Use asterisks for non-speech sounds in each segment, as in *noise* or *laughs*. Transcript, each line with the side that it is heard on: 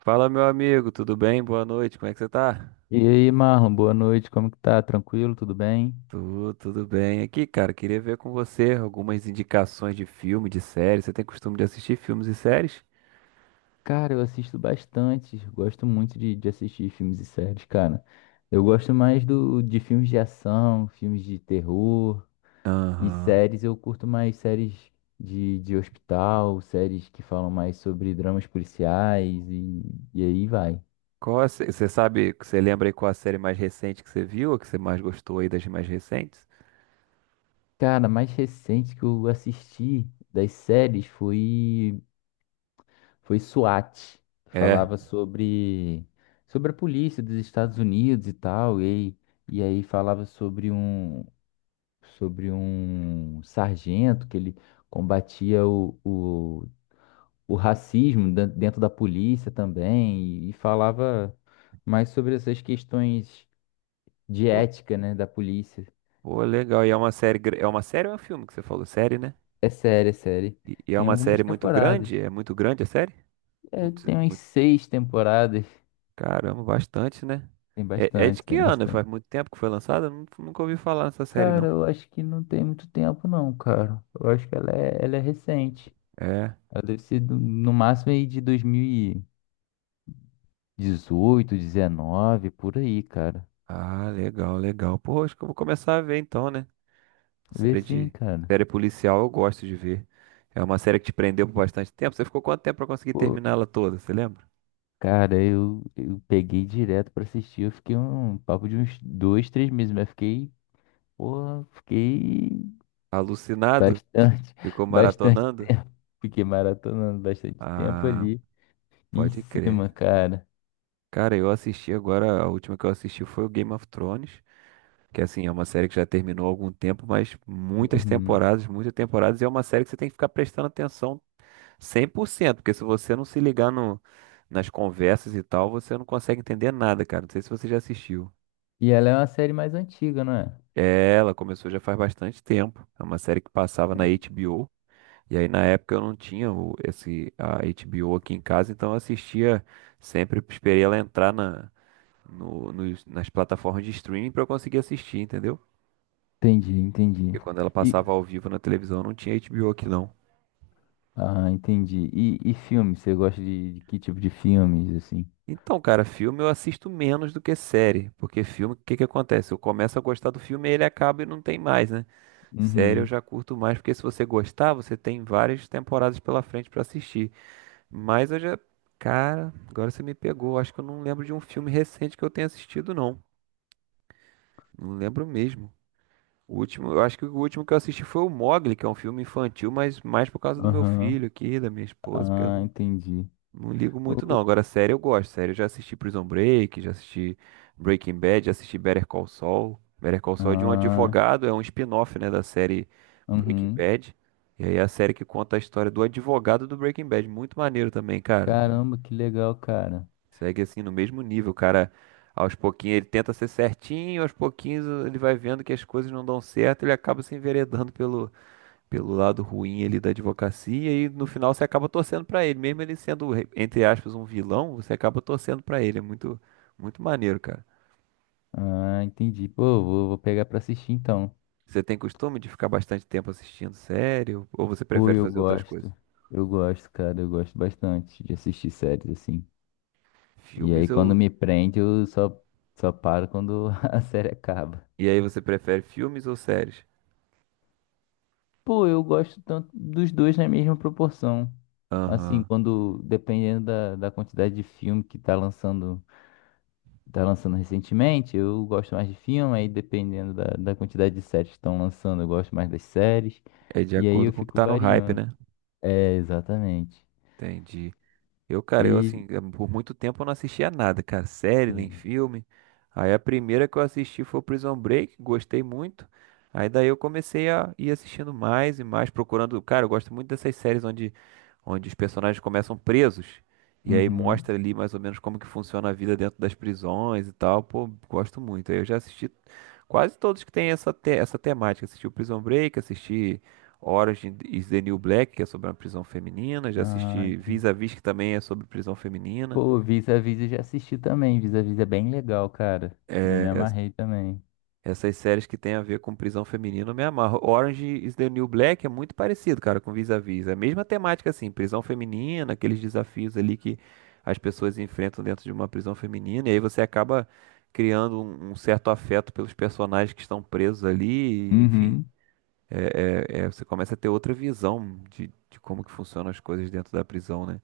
right: Fala, meu amigo, tudo bem? Boa noite, como é que você tá?
left: E aí, Marlon, boa noite, como que tá? Tranquilo? Tudo bem?
right: Tudo bem. Aqui, cara, queria ver com você algumas indicações de filme, de série. Você tem costume de assistir filmes e séries?
left: Cara, eu assisto bastante, gosto muito de assistir filmes e séries, cara. Eu gosto mais de filmes de ação, filmes de terror e
right: Aham.
left: séries, eu curto mais séries de hospital, séries que falam mais sobre dramas policiais e aí vai.
right: Você sabe, você lembra aí qual a série mais recente que você viu, ou que você mais gostou aí das mais recentes?
left: Cara, a mais recente que eu assisti das séries foi SWAT, que
right: É.
left: falava sobre a polícia dos Estados Unidos e tal, e aí falava sobre sobre um sargento que ele combatia o racismo dentro da polícia também, e falava mais sobre essas questões de
right: Pô,
left: ética, né, da polícia.
right: pô, legal. E é uma série, é uma série ou é um filme que você falou? Série, né?
left: É série, é série.
right: E é
left: Tem
right: uma
left: algumas
right: série muito grande?
left: temporadas.
right: É muito grande a série?
left: É, tem umas seis temporadas.
right: Caramba, bastante, né?
left: Tem
right: É, é de
left: bastante,
right: que
left: tem
right: ano?
left: bastante.
right: Faz muito tempo que foi lançada? Nunca ouvi falar nessa série,
left: Cara,
right: não.
left: eu acho que não tem muito tempo, não, cara. Eu acho que ela é recente.
right: É.
left: Ela deve ser no máximo aí de dois mil e dezoito, dezenove, por aí, cara.
right: Ah, legal, legal. Pô, acho que eu vou começar a ver então, né?
left: Vê
right: Série
left: sim,
right: de.
left: cara.
right: Série policial eu gosto de ver. É uma série que te prendeu por bastante tempo. Você ficou quanto tempo pra conseguir
left: Pô,
right: terminar ela toda, você lembra?
left: cara, eu peguei direto pra assistir. Eu fiquei um papo de uns dois, três meses, mas fiquei, porra, fiquei
right: Alucinado?
left: bastante,
right: Ficou
left: *laughs* bastante.
right: maratonando?
left: Fiquei maratonando bastante tempo
right: Ah,
left: ali em
right: pode
left: cima,
right: crer.
left: cara.
right: Cara, eu assisti agora, a última que eu assisti foi o Game of Thrones. Que assim, é uma série que já terminou há algum tempo, mas
left: Uhum.
right: muitas temporadas, e é uma série que você tem que ficar prestando atenção 100%, porque se você não se ligar no, nas conversas e tal, você não consegue entender nada, cara. Não sei se você já assistiu.
left: E ela é uma série mais antiga, não é?
right: É, ela começou já faz bastante tempo. É uma série que passava na HBO. E aí na época eu não tinha esse a HBO aqui em casa, então eu assistia sempre, esperei ela entrar na, no, nos- nas plataformas de streaming para eu conseguir assistir, entendeu?
left: Entendi, entendi.
right: Porque quando ela
left: E,
right: passava ao vivo na televisão não tinha HBO aqui não.
left: ah, entendi. E filme? Você gosta de que tipo de filmes, assim?
right: Então, cara, filme eu assisto menos do que série. Porque filme, o que que acontece? Eu começo a gostar do filme e ele acaba e não tem mais, né? Série eu
left: Uhum.
right: já curto mais, porque se você gostar, você tem várias temporadas pela frente pra assistir. Mas eu já. Cara, agora você me pegou. Acho que eu não lembro de um filme recente que eu tenha assistido, não. Não lembro mesmo. O último, eu acho que o último que eu assisti foi o Mogli, que é um filme infantil, mas mais por causa do meu
left: Aham.
right: filho aqui, da minha esposa, porque eu
left: Ah,
right: não
left: entendi.
right: não ligo muito, não.
left: O-
right: Agora, série eu gosto. Série eu já assisti Prison Break, já assisti Breaking Bad, já assisti Better Call Saul. Better Call Saul é de um
left: Ah,
right: advogado, é um spin-off, né, da série Breaking
left: uhum.
right: Bad. E aí é a série que conta a história do advogado do Breaking Bad. Muito maneiro também, cara.
left: Caramba, que legal, cara.
right: Segue assim no mesmo nível, o cara. Aos pouquinhos ele tenta ser certinho, aos pouquinhos ele vai vendo que as coisas não dão certo, ele acaba se enveredando pelo lado ruim ali da advocacia e no final você acaba torcendo pra ele, mesmo ele sendo, entre aspas, um vilão, você acaba torcendo pra ele. É muito, muito maneiro, cara.
left: Ah, entendi. Pô, vou pegar pra assistir então.
right: Você tem costume de ficar bastante tempo assistindo série ou você
left: Pô,
right: prefere
left: eu
right: fazer outras coisas?
left: gosto. Eu gosto, cara. Eu gosto bastante de assistir séries assim. E aí,
right: Filmes
left: quando
right: ou.
left: me prende, só paro quando *laughs* a série acaba.
right: E aí você prefere filmes ou séries?
left: Pô, eu gosto tanto dos dois na mesma proporção. Assim,
right: Aham.
left: quando, dependendo da quantidade de filme que tá lançando recentemente, eu gosto mais de filme, aí dependendo da quantidade de séries que estão lançando, eu gosto mais das séries.
right: É de
left: E aí
right: acordo
left: eu
right: com o que
left: fico
right: tá no hype,
left: variando.
right: né?
left: É, exatamente.
right: Entendi. Cara, eu
left: E,
right: assim, por muito tempo eu não assistia nada, cara, série nem
left: sim.
right: filme. Aí a primeira que eu assisti foi o Prison Break, gostei muito. Aí daí eu comecei a ir assistindo mais e mais, procurando. Cara, eu gosto muito dessas séries onde os personagens começam presos. E aí
left: Uhum.
right: mostra ali mais ou menos como que funciona a vida dentro das prisões e tal. Pô, gosto muito. Aí eu já assisti quase todos que tem essa temática. Assisti o Prison Break, assisti Orange is the New Black, que é sobre uma prisão feminina. Já
left: Ah,
right: assisti
left: entendi.
right: Vis-a-Vis, que também é sobre prisão feminina.
left: Pô, Vis-a-Vis eu já assisti também. Vis-a-Vis é bem legal, cara. Eu
right: É,
left: me
right: es-
left: amarrei também.
right: essas séries que tem a ver com prisão feminina, eu me amarro. Orange is the New Black é muito parecido, cara, com Vis-a-Vis. É a mesma temática, assim, prisão feminina, aqueles desafios ali que as pessoas enfrentam dentro de uma prisão feminina. E aí você acaba criando um certo afeto pelos personagens que estão presos ali, e, enfim.
left: Uhum.
right: Você começa a ter outra visão de como que funcionam as coisas dentro da prisão, né?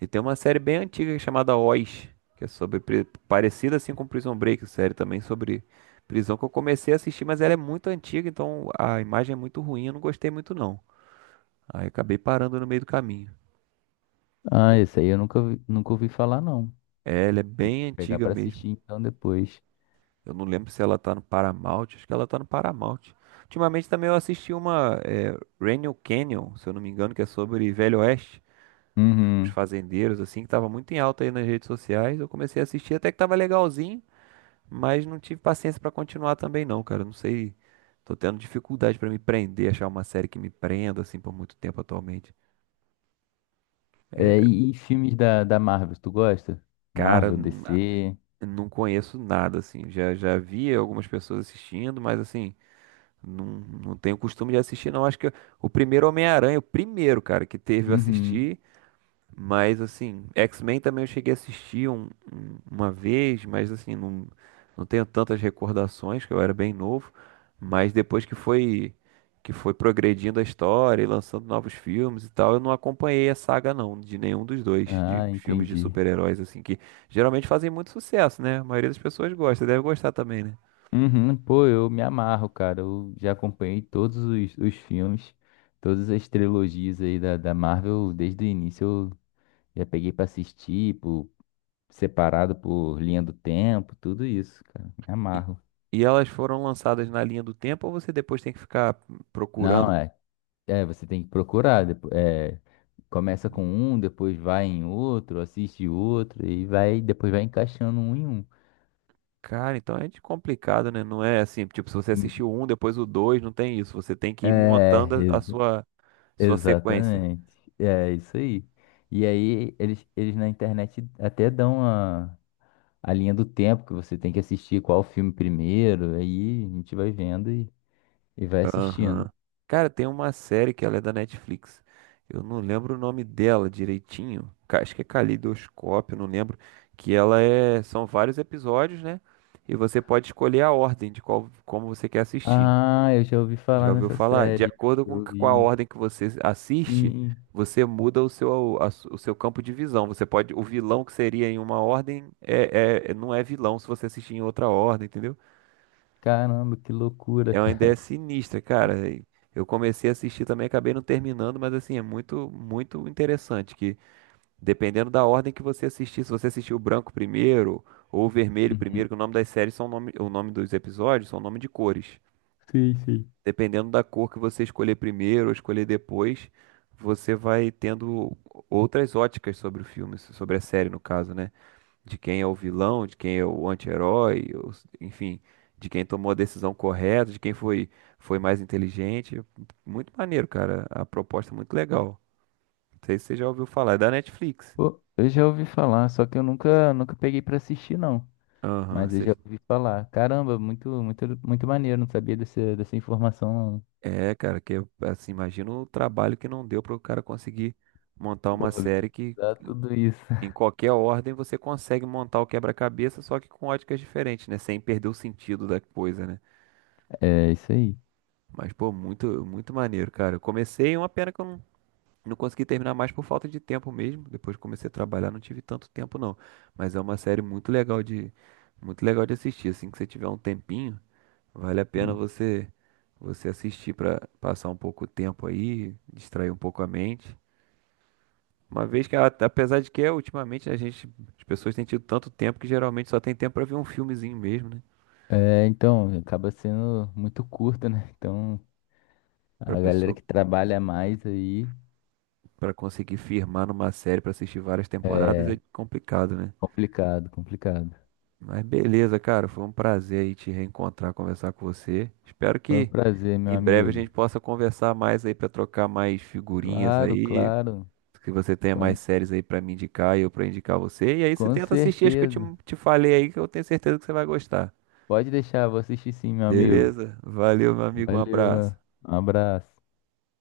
right: E tem uma série bem antiga chamada Oz, que é sobre parecida assim com Prison Break, série também sobre prisão que eu comecei a assistir, mas ela é muito antiga, então a imagem é muito ruim, eu não gostei muito não. Aí acabei parando no meio do caminho.
left: Ah, esse aí eu nunca, nunca ouvi falar, não.
right: É, ela é bem
left: Pegar
right: antiga
left: pra
right: mesmo.
left: assistir então depois.
right: Eu não lembro se ela tá no Paramount, acho que ela tá no Paramount. Ultimamente também eu assisti uma Rental Canyon, se eu não me engano, que é sobre Velho Oeste, os
left: Uhum.
right: fazendeiros assim, que tava muito em alta aí nas redes sociais. Eu comecei a assistir até que tava legalzinho. Mas não tive paciência pra continuar também não, cara. Não sei, tô tendo dificuldade pra me prender, achar uma série que me prenda assim por muito tempo atualmente.
left: É, e filmes da Marvel, tu gosta?
right: Cara,
left: Marvel, DC.
right: não conheço nada assim. Já vi algumas pessoas assistindo, mas assim, não tenho costume de assistir não. Acho que o primeiro Homem-Aranha, o primeiro, cara, que teve eu
left: Uhum.
right: assisti. Mas assim, X-Men também eu cheguei a assistir uma vez, mas assim, não, não tenho tantas recordações, que eu era bem novo, mas depois que foi progredindo a história e lançando novos filmes e tal, eu não acompanhei a saga não, de nenhum dos dois, de
left: Ah,
right: filmes de
left: entendi.
right: super-heróis assim que geralmente fazem muito sucesso, né? A maioria das pessoas gosta, deve gostar também, né?
left: Uhum. Pô, eu me amarro, cara. Eu já acompanhei todos os filmes, todas as trilogias aí da Marvel, desde o início eu já peguei pra assistir, por, separado por linha do tempo, tudo isso, cara. Me
right: E,
left: amarro.
right: e elas foram lançadas na linha do tempo ou você depois tem que ficar procurando?
left: Não, é. É, você tem que procurar. É, começa com um, depois vai em outro, assiste outro e vai, depois vai encaixando um em um.
right: Cara, então é de complicado, né? Não é assim, tipo, se você
left: Hum.
right: assistiu um, depois o dois, não tem isso. Você tem que ir
left: É,
right: montando a
left: exa-
right: sua, sua sequência.
left: exatamente. É isso aí. E aí eles na internet até dão a linha do tempo que você tem que assistir qual filme primeiro. Aí a gente vai vendo e vai assistindo.
right: Aham. Cara, tem uma série que ela é da Netflix. Eu não lembro o nome dela direitinho. Acho que é Caleidoscópio, não lembro. Que ela é. São vários episódios, né? E você pode escolher a ordem de qual, como você quer assistir.
left: Ah, eu já ouvi
right: Já
left: falar
right: ouviu
left: nessa
right: falar? De
left: série.
right: acordo
left: Eu
right: com a
left: vi.
right: ordem que você assiste,
left: Sim.
right: você muda o seu, o seu campo de visão. Você pode, o vilão que seria em uma ordem não é vilão se você assistir em outra ordem, entendeu?
left: Caramba, que loucura,
right: É uma ideia
left: cara.
right: sinistra, cara. E eu comecei a assistir também, acabei não terminando, mas assim, é muito, muito interessante que dependendo da ordem que você assistir, se você assistir o branco primeiro ou o vermelho
left: Uhum.
right: primeiro, que o nome das séries são nome, o nome dos episódios são nome de cores.
left: Sim, sim.
right: Dependendo da cor que você escolher primeiro ou escolher depois, você vai tendo outras óticas sobre o filme, sobre a série, no caso, né? De quem é o vilão, de quem é o anti-herói, ou enfim, de quem tomou a decisão correta, de quem foi, foi mais inteligente. Muito maneiro, cara. A proposta é muito legal. Não sei se você já ouviu falar, é da Netflix.
left: Pô, eu já ouvi falar, só que eu nunca, nunca peguei pra assistir, não.
right: Aham,
left: Mas eu já ouvi falar. Caramba, muito, muito, muito maneiro, não sabia dessa informação, não.
right: é, cara, que assim, imagina o trabalho que não deu para o cara conseguir montar
left: Pô,
right: uma série que
left: organizar tudo isso.
right: em
left: *laughs*
right: qualquer ordem você consegue montar o quebra-cabeça, só que com óticas diferentes, né? Sem perder o sentido da coisa, né?
left: É, isso aí.
right: Mas, pô, muito, muito maneiro, cara. Eu comecei, uma pena que eu não consegui terminar mais por falta de tempo mesmo. Depois que comecei a trabalhar, não tive tanto tempo, não. Mas é uma série muito legal muito legal de assistir. Assim que você tiver um tempinho, vale a pena você assistir pra passar um pouco o tempo aí, distrair um pouco a mente. Uma vez que, apesar de que é, ultimamente as pessoas têm tido tanto tempo que geralmente só tem tempo pra ver um filmezinho mesmo, né?
left: É, então, acaba sendo muito curto, né? Então,
right: Pra
left: a galera
right: pessoa,
left: que trabalha mais aí
right: pra conseguir firmar numa série pra assistir várias temporadas
left: é
right: é complicado, né?
left: complicado, complicado.
right: Mas beleza, cara, foi um prazer aí te reencontrar, conversar com você. Espero
left: Foi um
right: que
left: prazer, meu
right: em breve a
left: amigo.
right: gente possa conversar mais aí pra trocar mais figurinhas
left: Claro,
right: aí,
left: claro.
right: que você tenha
left: Com,
right: mais séries aí pra me indicar e eu pra indicar você. E aí você
left: com
right: tenta assistir as que
left: certeza.
right: te falei aí, que eu tenho certeza que você vai gostar.
left: Pode deixar, vou assistir sim, meu amigo.
right: Beleza? Valeu, meu amigo, um
left: Valeu, meu.
right: abraço.
left: Um abraço.